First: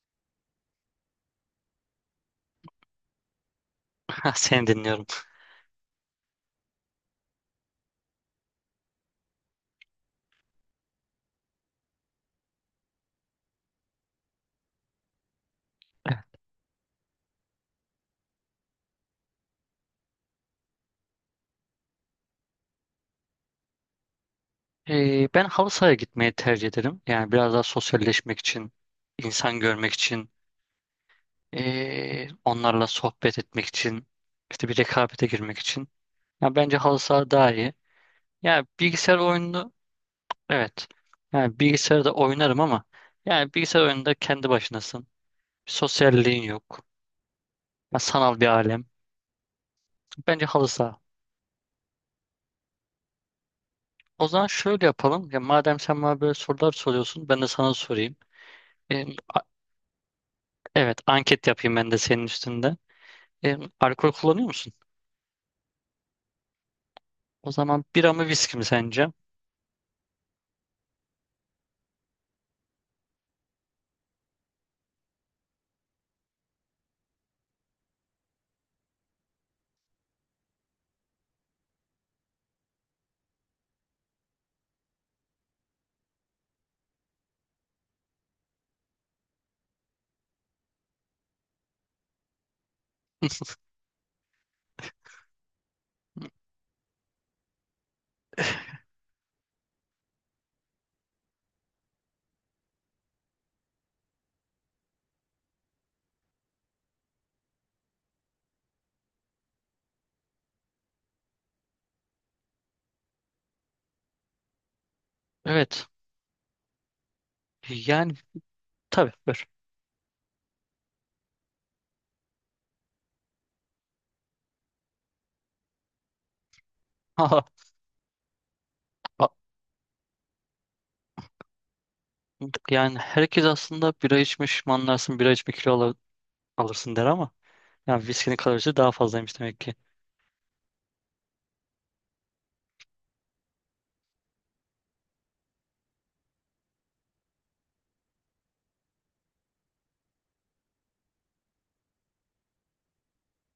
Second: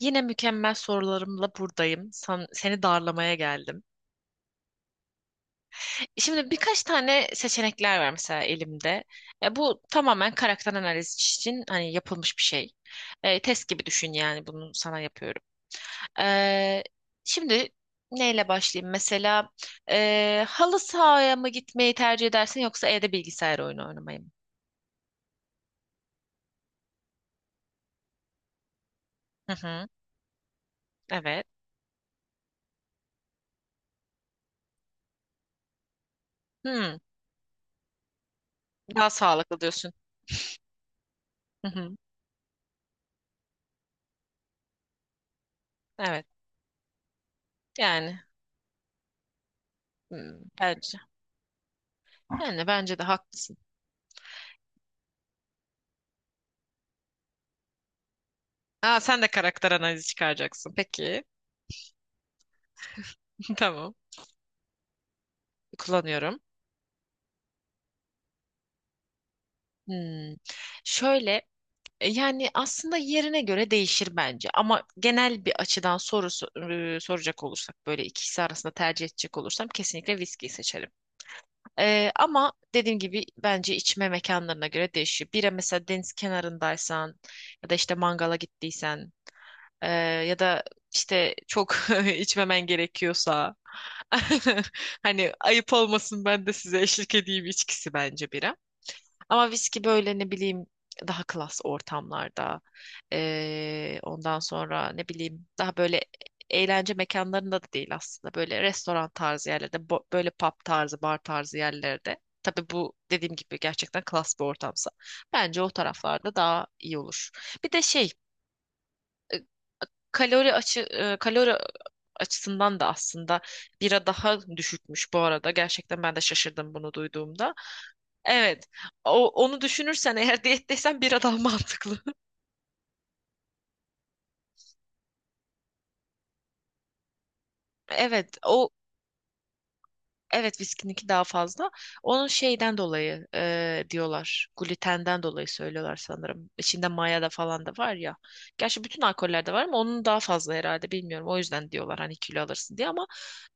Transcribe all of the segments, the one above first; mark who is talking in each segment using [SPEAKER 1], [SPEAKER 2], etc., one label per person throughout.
[SPEAKER 1] Yine mükemmel sorularımla buradayım. Seni darlamaya geldim.
[SPEAKER 2] Ha, seni dinliyorum.
[SPEAKER 1] Şimdi birkaç tane seçenekler var mesela elimde. Bu tamamen karakter analizi için hani yapılmış bir şey. Test gibi düşün yani bunu sana yapıyorum. E, şimdi neyle başlayayım? Mesela halı sahaya mı gitmeyi tercih edersin yoksa evde bilgisayar oyunu oynamayı mı?
[SPEAKER 2] Ben halı sahaya gitmeyi tercih ederim. Yani biraz daha sosyalleşmek için,
[SPEAKER 1] Hı
[SPEAKER 2] insan
[SPEAKER 1] hı,
[SPEAKER 2] görmek için,
[SPEAKER 1] evet.
[SPEAKER 2] onlarla sohbet etmek için, işte bir rekabete girmek için. Ya bence halı
[SPEAKER 1] Hı,
[SPEAKER 2] saha daha iyi. Yani
[SPEAKER 1] daha
[SPEAKER 2] bilgisayar
[SPEAKER 1] sağlıklı
[SPEAKER 2] oyunu,
[SPEAKER 1] diyorsun.
[SPEAKER 2] evet. Yani
[SPEAKER 1] Hı hı,
[SPEAKER 2] bilgisayarda oynarım ama yani bilgisayar oyununda kendi başınasın.
[SPEAKER 1] evet.
[SPEAKER 2] Sosyalliğin yok. Ya
[SPEAKER 1] Yani
[SPEAKER 2] sanal bir alem. Bence halı
[SPEAKER 1] bence.
[SPEAKER 2] saha.
[SPEAKER 1] Yani bence de haklısın.
[SPEAKER 2] O zaman şöyle yapalım. Ya madem sen bana böyle sorular soruyorsun, ben de sana sorayım.
[SPEAKER 1] Aa, sen de karakter analizi çıkaracaksın.
[SPEAKER 2] Evet,
[SPEAKER 1] Peki.
[SPEAKER 2] anket yapayım ben de senin üstünde.
[SPEAKER 1] Tamam.
[SPEAKER 2] Alkol kullanıyor musun?
[SPEAKER 1] Kullanıyorum.
[SPEAKER 2] O zaman bira mı viski mi sence?
[SPEAKER 1] Hmm. Şöyle yani aslında yerine göre değişir bence ama genel bir açıdan soracak olursak böyle ikisi arasında tercih edecek olursam kesinlikle viskiyi seçerim. Ama dediğim gibi bence içme mekanlarına göre değişiyor. Bira mesela deniz kenarındaysan ya da işte mangala gittiysen e, ya da işte çok içmemen gerekiyorsa hani ayıp olmasın ben de size eşlik edeyim içkisi bence bira. Ama viski böyle ne bileyim daha klas ortamlarda. Ondan sonra ne bileyim daha böyle eğlence mekanlarında da değil aslında. Böyle restoran tarzı yerlerde, böyle pub tarzı, bar tarzı yerlerde. Tabii bu dediğim gibi gerçekten klas bir ortamsa. Bence o
[SPEAKER 2] Evet.
[SPEAKER 1] taraflarda daha iyi olur. Bir de
[SPEAKER 2] Yani,
[SPEAKER 1] şey.
[SPEAKER 2] tabii, buyur.
[SPEAKER 1] Kalori açısından da aslında bira daha düşükmüş bu arada. Gerçekten ben de şaşırdım bunu
[SPEAKER 2] Haha.
[SPEAKER 1] duyduğumda. Evet. O,
[SPEAKER 2] A-
[SPEAKER 1] onu düşünürsen eğer diyetteysen bira daha mantıklı.
[SPEAKER 2] Yani herkes aslında bira içmiş, manlarsın, bira içme kilo alırsın der ama yani viskinin
[SPEAKER 1] Evet.
[SPEAKER 2] kalorisi daha fazlaymış demek ki.
[SPEAKER 1] Evet, viskininki daha fazla. Onun şeyden dolayı diyorlar. Glutenden dolayı söylüyorlar sanırım. İçinde maya da falan da var ya. Gerçi bütün alkollerde var ama onun daha fazla herhalde bilmiyorum. O yüzden diyorlar hani kilo alırsın diye ama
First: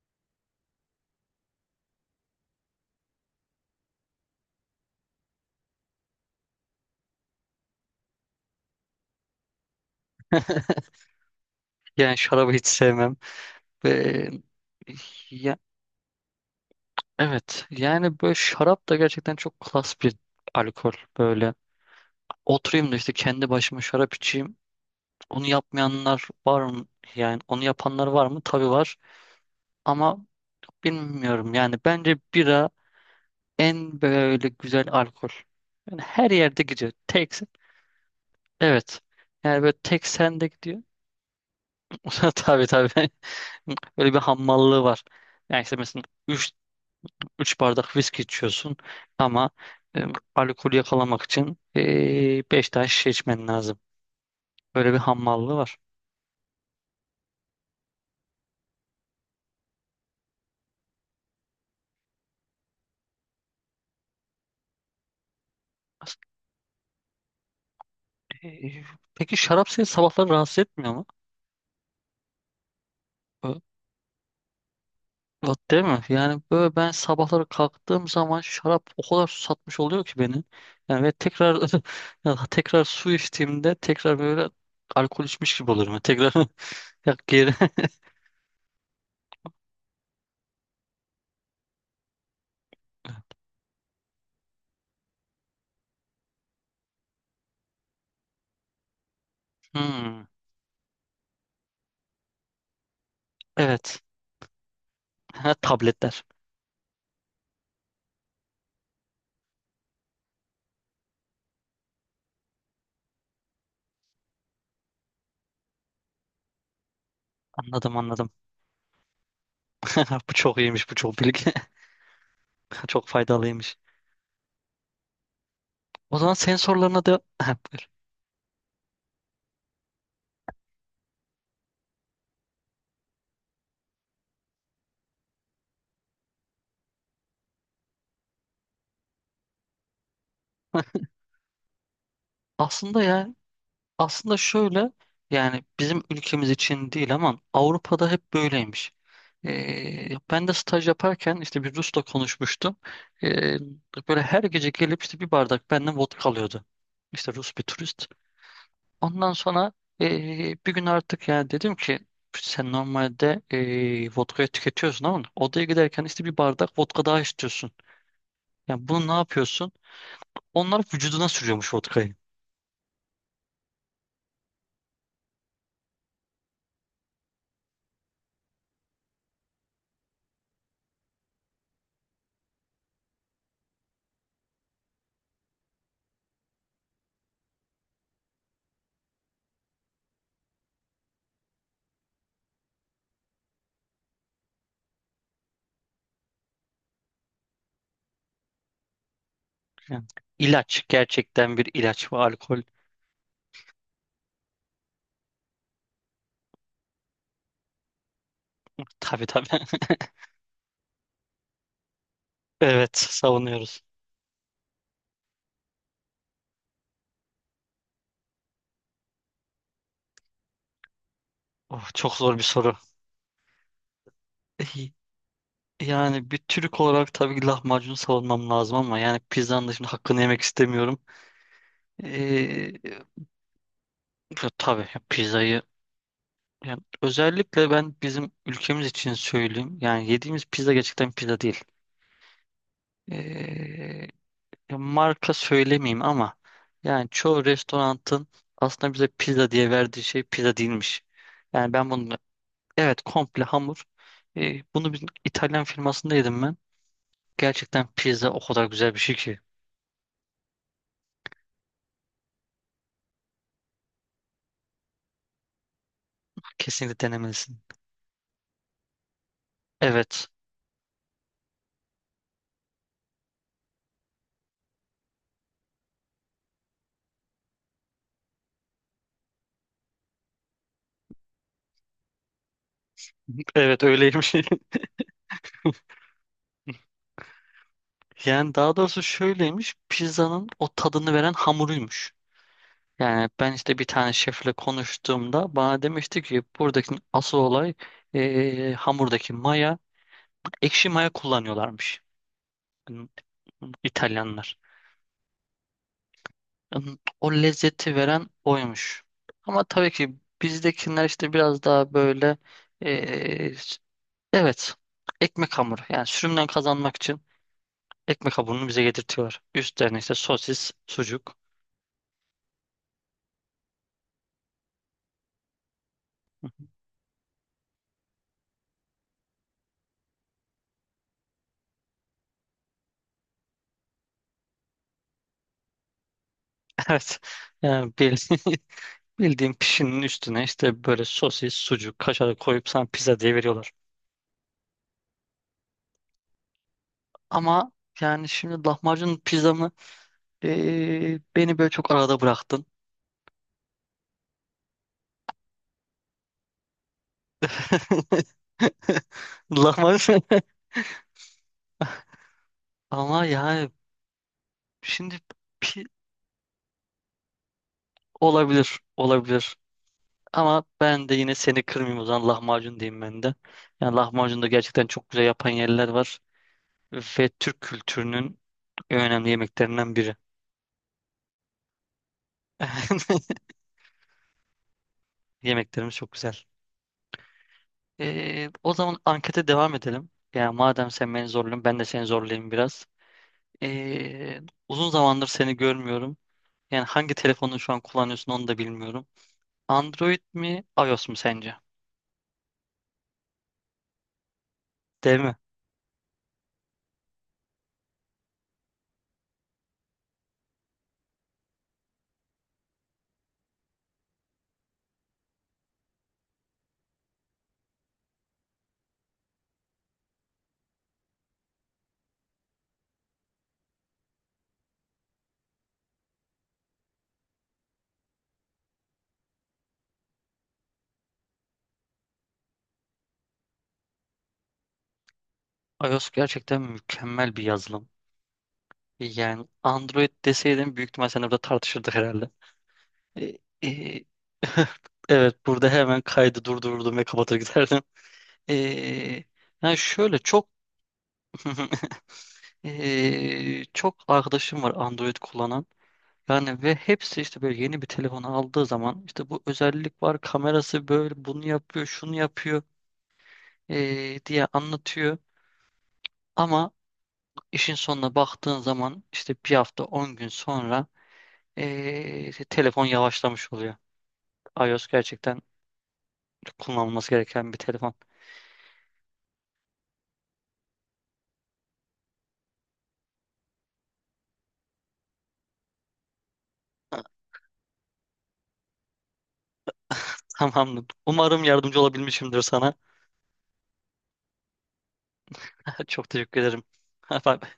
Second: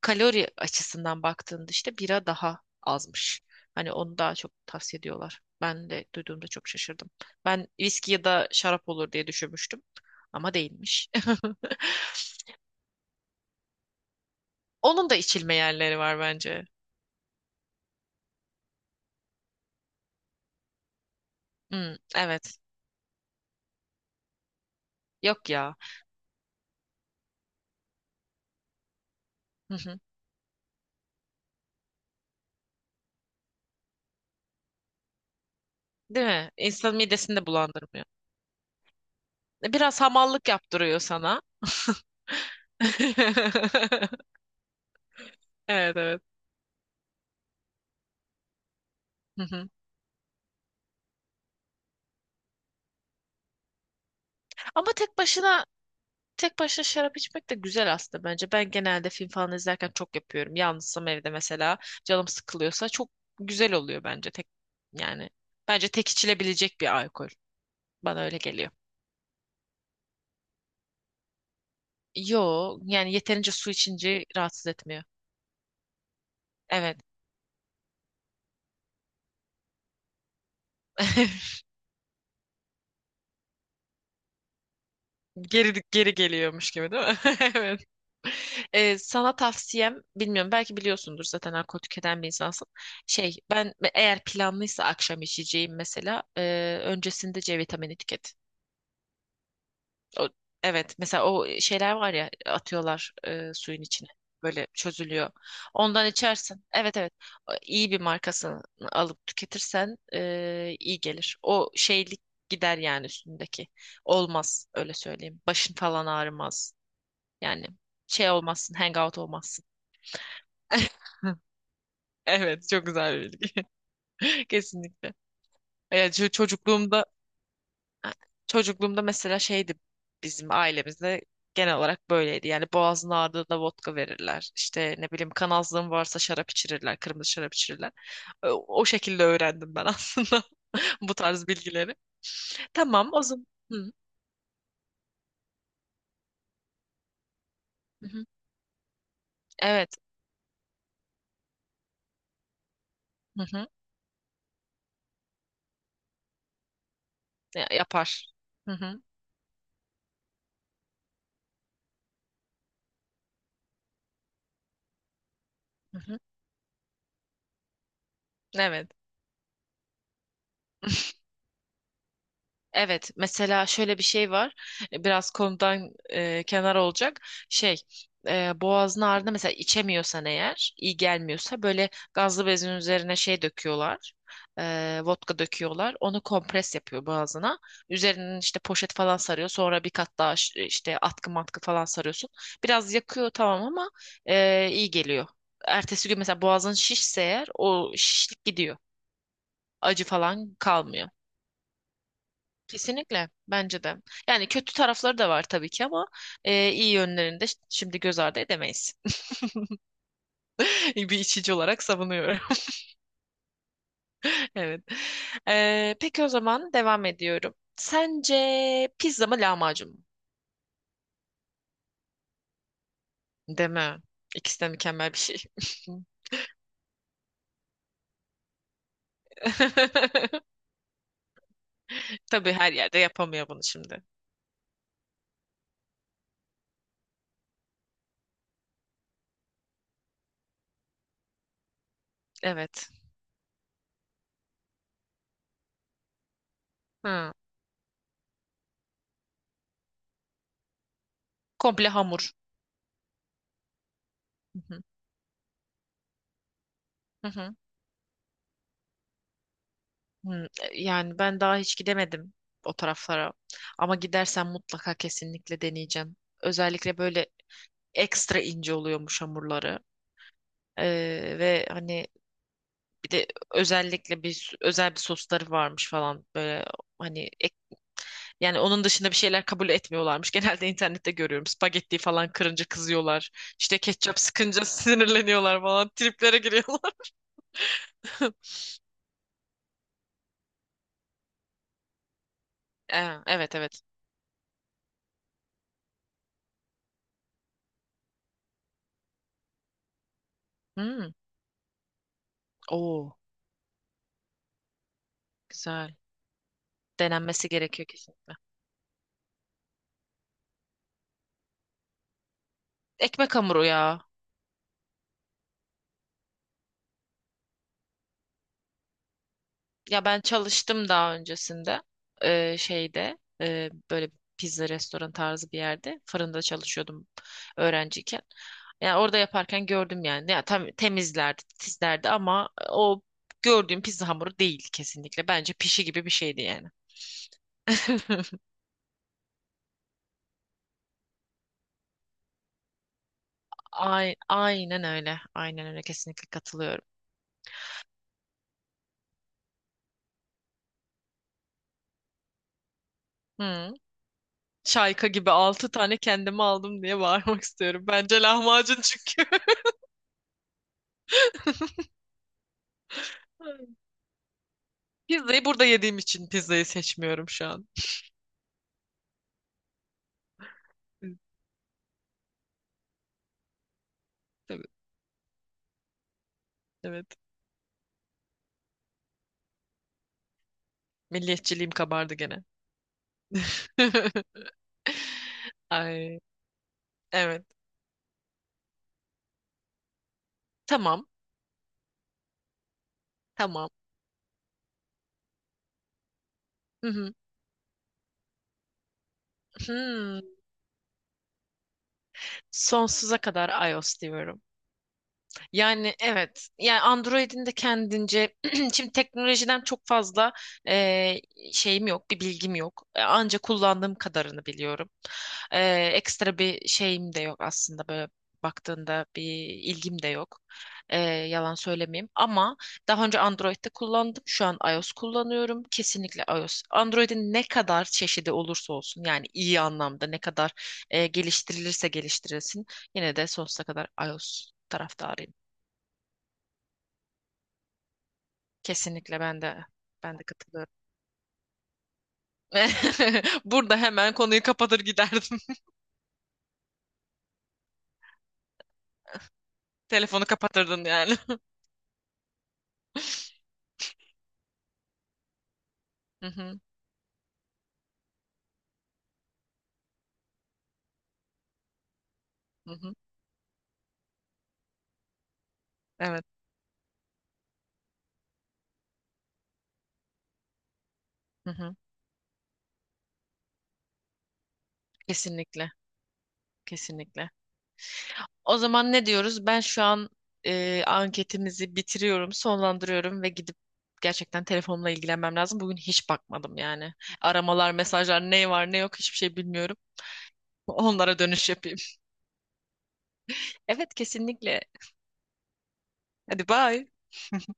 [SPEAKER 1] kalori açısından baktığında işte bira daha azmış. Hani onu daha çok tavsiye ediyorlar. Ben de duyduğumda çok şaşırdım. Ben viski ya da şarap olur diye düşünmüştüm ama değilmiş.
[SPEAKER 2] Yani şarabı hiç sevmem. Ve
[SPEAKER 1] Onun da içilme
[SPEAKER 2] Ya,
[SPEAKER 1] yerleri var bence.
[SPEAKER 2] evet, yani böyle şarap da gerçekten çok klas bir alkol böyle.
[SPEAKER 1] Hmm, evet.
[SPEAKER 2] Oturayım da işte kendi başıma şarap içeyim. Onu
[SPEAKER 1] Yok ya.
[SPEAKER 2] yapmayanlar var mı? Yani onu yapanlar var mı? Tabii var. Ama bilmiyorum, yani bence bira en böyle güzel alkol. Yani
[SPEAKER 1] Değil
[SPEAKER 2] her
[SPEAKER 1] mi?
[SPEAKER 2] yerde gidiyor.
[SPEAKER 1] İnsanın
[SPEAKER 2] Tek,
[SPEAKER 1] midesini de bulandırmıyor.
[SPEAKER 2] evet. Yani böyle
[SPEAKER 1] Biraz
[SPEAKER 2] tek sende
[SPEAKER 1] hamallık
[SPEAKER 2] gidiyor.
[SPEAKER 1] yaptırıyor sana.
[SPEAKER 2] Tabii, tabii. Böyle bir hammallığı var. Yani işte
[SPEAKER 1] Evet,
[SPEAKER 2] mesela
[SPEAKER 1] evet.
[SPEAKER 2] üç bardak viski içiyorsun
[SPEAKER 1] Hı
[SPEAKER 2] ama
[SPEAKER 1] hı.
[SPEAKER 2] e, alkolü yakalamak için 5 tane şişe içmen lazım.
[SPEAKER 1] Ama
[SPEAKER 2] Böyle bir
[SPEAKER 1] tek
[SPEAKER 2] hammallığı
[SPEAKER 1] başına
[SPEAKER 2] var.
[SPEAKER 1] tek başına şarap içmek de güzel aslında bence. Ben genelde film falan izlerken çok yapıyorum. Yalnızsam evde mesela canım sıkılıyorsa çok güzel oluyor bence tek yani bence tek
[SPEAKER 2] As-
[SPEAKER 1] içilebilecek bir alkol. Bana öyle geliyor.
[SPEAKER 2] e, peki şarap seni sabahları rahatsız etmiyor mu?
[SPEAKER 1] Yo, yani yeterince su içince rahatsız etmiyor.
[SPEAKER 2] Bak, değil mi? Yani böyle ben
[SPEAKER 1] Evet.
[SPEAKER 2] sabahları kalktığım zaman şarap o kadar susatmış oluyor ki beni. Yani ve tekrar ya, tekrar su içtiğimde tekrar böyle alkol içmiş gibi
[SPEAKER 1] Geri
[SPEAKER 2] olurum. Yani
[SPEAKER 1] geri
[SPEAKER 2] tekrar
[SPEAKER 1] geliyormuş gibi değil mi?
[SPEAKER 2] ya geri.
[SPEAKER 1] Evet. Sana tavsiyem bilmiyorum, belki biliyorsundur zaten, alkol tüketen bir insansın. Şey, ben eğer planlıysa akşam içeceğim mesela, öncesinde C vitamini tüket.
[SPEAKER 2] Hmm,
[SPEAKER 1] O, evet, mesela o şeyler var ya atıyorlar suyun
[SPEAKER 2] evet.
[SPEAKER 1] içine böyle çözülüyor.
[SPEAKER 2] Ha,
[SPEAKER 1] Ondan
[SPEAKER 2] tabletler.
[SPEAKER 1] içersin. Evet, evet. O iyi bir markasını alıp tüketirsen iyi gelir. O şeylik gider yani üstündeki. Olmaz, öyle söyleyeyim. Başın falan ağrımaz. Yani
[SPEAKER 2] Anladım,
[SPEAKER 1] şey
[SPEAKER 2] anladım.
[SPEAKER 1] olmazsın, hangout olmazsın.
[SPEAKER 2] Bu çok iyiymiş, bu çok bilgi.
[SPEAKER 1] Evet, çok
[SPEAKER 2] Çok
[SPEAKER 1] güzel bir bilgi.
[SPEAKER 2] faydalıymış.
[SPEAKER 1] Kesinlikle. Ya,
[SPEAKER 2] O zaman senin sorularına da ha, buyur.
[SPEAKER 1] çocukluğumda mesela şeydi, bizim ailemizde genel olarak böyleydi. Yani boğazın ağrıdığında vodka verirler. İşte ne bileyim kanazlığın varsa şarap içirirler, kırmızı şarap içirirler. O şekilde öğrendim ben aslında bu tarz bilgileri.
[SPEAKER 2] Aslında
[SPEAKER 1] Tamam, o
[SPEAKER 2] ya,
[SPEAKER 1] zaman. Hı,
[SPEAKER 2] aslında şöyle, yani bizim ülkemiz için değil ama
[SPEAKER 1] hı,
[SPEAKER 2] Avrupa'da
[SPEAKER 1] hı.
[SPEAKER 2] hep böyleymiş.
[SPEAKER 1] Evet.
[SPEAKER 2] Ben de staj yaparken işte bir Rus'la konuşmuştum.
[SPEAKER 1] Hı
[SPEAKER 2] Ee,
[SPEAKER 1] hı.
[SPEAKER 2] Böyle her gece gelip işte bir bardak benden vodka alıyordu. İşte Rus bir turist.
[SPEAKER 1] Yapar. Hı hı.
[SPEAKER 2] Ondan sonra bir gün artık yani dedim ki sen normalde vodkayı tüketiyorsun ama odaya
[SPEAKER 1] Hı
[SPEAKER 2] giderken
[SPEAKER 1] hı.
[SPEAKER 2] işte bir bardak vodka daha istiyorsun. Yani
[SPEAKER 1] Evet.
[SPEAKER 2] bunu ne yapıyorsun? Onlar vücuduna sürüyormuş vodkayı.
[SPEAKER 1] Evet, mesela şöyle bir şey var. Biraz konudan kenar olacak. Şey, boğazın ağrıda mesela içemiyorsan eğer, iyi gelmiyorsa böyle gazlı bezin üzerine şey döküyorlar. Vodka döküyorlar. Onu kompres yapıyor boğazına. Üzerinin işte poşet falan sarıyor. Sonra bir kat daha işte atkı matkı falan sarıyorsun. Biraz yakıyor tamam ama iyi geliyor. Ertesi gün mesela boğazın şişse eğer o şişlik gidiyor.
[SPEAKER 2] Yani
[SPEAKER 1] Acı falan
[SPEAKER 2] ilaç,
[SPEAKER 1] kalmıyor.
[SPEAKER 2] gerçekten bir ilaç ve alkol.
[SPEAKER 1] Kesinlikle, bence de. Yani kötü tarafları da var tabii ki ama iyi yönlerini de şimdi göz ardı edemeyiz.
[SPEAKER 2] Tabii, tabii.
[SPEAKER 1] Bir içici olarak savunuyorum.
[SPEAKER 2] Evet, savunuyoruz.
[SPEAKER 1] Evet. Peki o zaman devam ediyorum. Sence pizza mı lahmacun mu?
[SPEAKER 2] Oh, çok zor bir soru.
[SPEAKER 1] Değil mi? İkisi de
[SPEAKER 2] E,
[SPEAKER 1] mükemmel bir şey.
[SPEAKER 2] Yani bir Türk olarak tabii ki lahmacunu savunmam lazım ama yani pizzanın da şimdi hakkını yemek istemiyorum.
[SPEAKER 1] Tabii her
[SPEAKER 2] E,
[SPEAKER 1] yerde yapamıyor bunu şimdi.
[SPEAKER 2] Ya tabii, ya pizzayı, yani özellikle ben bizim ülkemiz için söyleyeyim. Yani yediğimiz pizza gerçekten pizza değil.
[SPEAKER 1] Evet.
[SPEAKER 2] E, Ya marka söylemeyeyim ama yani
[SPEAKER 1] Hı.
[SPEAKER 2] çoğu restoranın aslında bize pizza diye verdiği şey pizza değilmiş. Yani ben
[SPEAKER 1] Komple
[SPEAKER 2] bunu,
[SPEAKER 1] hamur.
[SPEAKER 2] evet, komple hamur.
[SPEAKER 1] Hı hı.
[SPEAKER 2] Bunu bir İtalyan firmasında yedim ben.
[SPEAKER 1] Hı hı.
[SPEAKER 2] Gerçekten pizza o kadar güzel bir şey ki.
[SPEAKER 1] Hmm, yani ben daha hiç gidemedim o taraflara. Ama gidersen mutlaka kesinlikle deneyeceğim. Özellikle
[SPEAKER 2] Kesinlikle
[SPEAKER 1] böyle
[SPEAKER 2] denemelisin.
[SPEAKER 1] ekstra ince oluyormuş hamurları.
[SPEAKER 2] Evet.
[SPEAKER 1] Ve hani bir de özellikle özel bir sosları varmış falan böyle hani yani onun dışında bir şeyler kabul etmiyorlarmış. Genelde internette görüyorum. Spagetti falan kırınca kızıyorlar. İşte
[SPEAKER 2] Evet,
[SPEAKER 1] ketçap
[SPEAKER 2] öyleymiş.
[SPEAKER 1] sıkınca sinirleniyorlar falan. Triplere giriyorlar.
[SPEAKER 2] Yani daha doğrusu şöyleymiş. Pizzanın o tadını veren hamuruymuş.
[SPEAKER 1] Ee,
[SPEAKER 2] Yani ben
[SPEAKER 1] Evet
[SPEAKER 2] işte
[SPEAKER 1] evet.
[SPEAKER 2] bir tane şefle konuştuğumda bana demişti ki buradaki asıl olay hamurdaki maya. Ekşi
[SPEAKER 1] Hmm.
[SPEAKER 2] maya kullanıyorlarmış. Hani
[SPEAKER 1] Oo,
[SPEAKER 2] İtalyanlar.
[SPEAKER 1] güzel.
[SPEAKER 2] O
[SPEAKER 1] Denenmesi gerekiyor
[SPEAKER 2] lezzeti
[SPEAKER 1] kesin.
[SPEAKER 2] veren oymuş. Ama tabii ki bizdekiler işte biraz daha böyle,
[SPEAKER 1] Ekmek
[SPEAKER 2] eee,
[SPEAKER 1] hamuru ya.
[SPEAKER 2] evet, ekmek hamuru. Yani sürümden kazanmak için ekmek hamurunu bize getirtiyorlar. Üstlerine
[SPEAKER 1] Ya
[SPEAKER 2] işte
[SPEAKER 1] ben
[SPEAKER 2] sosis,
[SPEAKER 1] çalıştım daha
[SPEAKER 2] sucuk.
[SPEAKER 1] öncesinde. Böyle pizza restoran tarzı bir yerde fırında çalışıyordum öğrenciyken. Yani orada yaparken gördüm yani. Ya tam temizlerdi, titizlerdi ama o gördüğüm pizza hamuru değil kesinlikle. Bence pişi gibi bir şeydi yani.
[SPEAKER 2] Evet. Yani bildiğin pişinin üstüne işte böyle sosis, sucuk, kaşar koyup sana pizza diye veriyorlar.
[SPEAKER 1] Ay, aynen öyle. Aynen öyle, kesinlikle katılıyorum.
[SPEAKER 2] Ama yani şimdi lahmacun pizzamı beni böyle çok arada bıraktın.
[SPEAKER 1] Hı. Şayka gibi altı tane kendime aldım diye bağırmak istiyorum. Bence lahmacun çünkü.
[SPEAKER 2] Lahmacun, ama yani, şimdi
[SPEAKER 1] Pizzayı burada
[SPEAKER 2] pi
[SPEAKER 1] yediğim için pizzayı seçmiyorum şu an.
[SPEAKER 2] olabilir, olabilir. Ama ben de yine seni kırmayayım, o zaman lahmacun diyeyim ben de. Yani lahmacun da
[SPEAKER 1] Evet.
[SPEAKER 2] gerçekten çok güzel yapan yerler var.
[SPEAKER 1] Evet.
[SPEAKER 2] Ve Türk kültürünün en önemli yemeklerinden biri.
[SPEAKER 1] Milliyetçiliğim kabardı gene.
[SPEAKER 2] Yemeklerimiz çok
[SPEAKER 1] Ay,
[SPEAKER 2] güzel.
[SPEAKER 1] evet.
[SPEAKER 2] O zaman ankete devam edelim. Yani madem
[SPEAKER 1] Tamam.
[SPEAKER 2] sen beni zorluyorsun ben de seni zorlayayım biraz.
[SPEAKER 1] Tamam.
[SPEAKER 2] Ee, Uzun zamandır seni görmüyorum. Yani
[SPEAKER 1] Hı
[SPEAKER 2] hangi
[SPEAKER 1] hı.
[SPEAKER 2] telefonu şu an kullanıyorsun onu da bilmiyorum. Android
[SPEAKER 1] Hmm.
[SPEAKER 2] mi iOS mu sence?
[SPEAKER 1] Sonsuza kadar iOS diyorum.
[SPEAKER 2] Değil mi?
[SPEAKER 1] Yani evet. Yani Android'in de kendince şimdi teknolojiden çok fazla eee, şeyim yok, bir bilgim yok. Anca kullandığım kadarını biliyorum. Ekstra bir şeyim de yok aslında, böyle baktığında bir ilgim de yok. Yalan söylemeyeyim. Ama daha önce Android'de kullandım. Şu an iOS kullanıyorum. Kesinlikle iOS. Android'in ne kadar çeşidi olursa olsun, yani iyi anlamda ne kadar geliştirilirse geliştirilsin, yine de sonsuza kadar iOS taraftarıyım.
[SPEAKER 2] iOS gerçekten mükemmel bir yazılım.
[SPEAKER 1] Kesinlikle, ben
[SPEAKER 2] Yani
[SPEAKER 1] de
[SPEAKER 2] Android
[SPEAKER 1] ben de katılıyorum.
[SPEAKER 2] deseydim büyük ihtimal seninle burada tartışırdık herhalde. E,
[SPEAKER 1] Burada
[SPEAKER 2] e,
[SPEAKER 1] hemen konuyu kapatır
[SPEAKER 2] evet,
[SPEAKER 1] giderdim.
[SPEAKER 2] burada hemen kaydı durdururdum ve kapatır giderdim. E, Yani şöyle
[SPEAKER 1] Telefonu
[SPEAKER 2] çok
[SPEAKER 1] kapatırdın yani.
[SPEAKER 2] çok arkadaşım var Android kullanan.
[SPEAKER 1] Hı hı,
[SPEAKER 2] Yani ve hepsi işte böyle yeni bir telefon aldığı zaman işte bu özellik var, kamerası böyle, bunu yapıyor, şunu yapıyor
[SPEAKER 1] hı hı.
[SPEAKER 2] diye anlatıyor.
[SPEAKER 1] Evet.
[SPEAKER 2] Ama işin sonuna baktığın zaman işte bir hafta 10 gün sonra
[SPEAKER 1] Hı hı.
[SPEAKER 2] telefon yavaşlamış oluyor. iOS gerçekten
[SPEAKER 1] Kesinlikle.
[SPEAKER 2] çok kullanılması
[SPEAKER 1] Kesinlikle.
[SPEAKER 2] gereken bir telefon.
[SPEAKER 1] O zaman ne diyoruz? Ben şu an anketimizi bitiriyorum, sonlandırıyorum ve gidip gerçekten telefonla ilgilenmem lazım. Bugün hiç bakmadım yani. Aramalar, mesajlar, ne var ne yok hiçbir şey bilmiyorum.
[SPEAKER 2] Tamamdır.
[SPEAKER 1] Onlara
[SPEAKER 2] Umarım
[SPEAKER 1] dönüş yapayım.
[SPEAKER 2] yardımcı olabilmişimdir sana.
[SPEAKER 1] Evet, kesinlikle.
[SPEAKER 2] Çok teşekkür
[SPEAKER 1] Hadi
[SPEAKER 2] ederim.
[SPEAKER 1] bye.
[SPEAKER 2] Bye.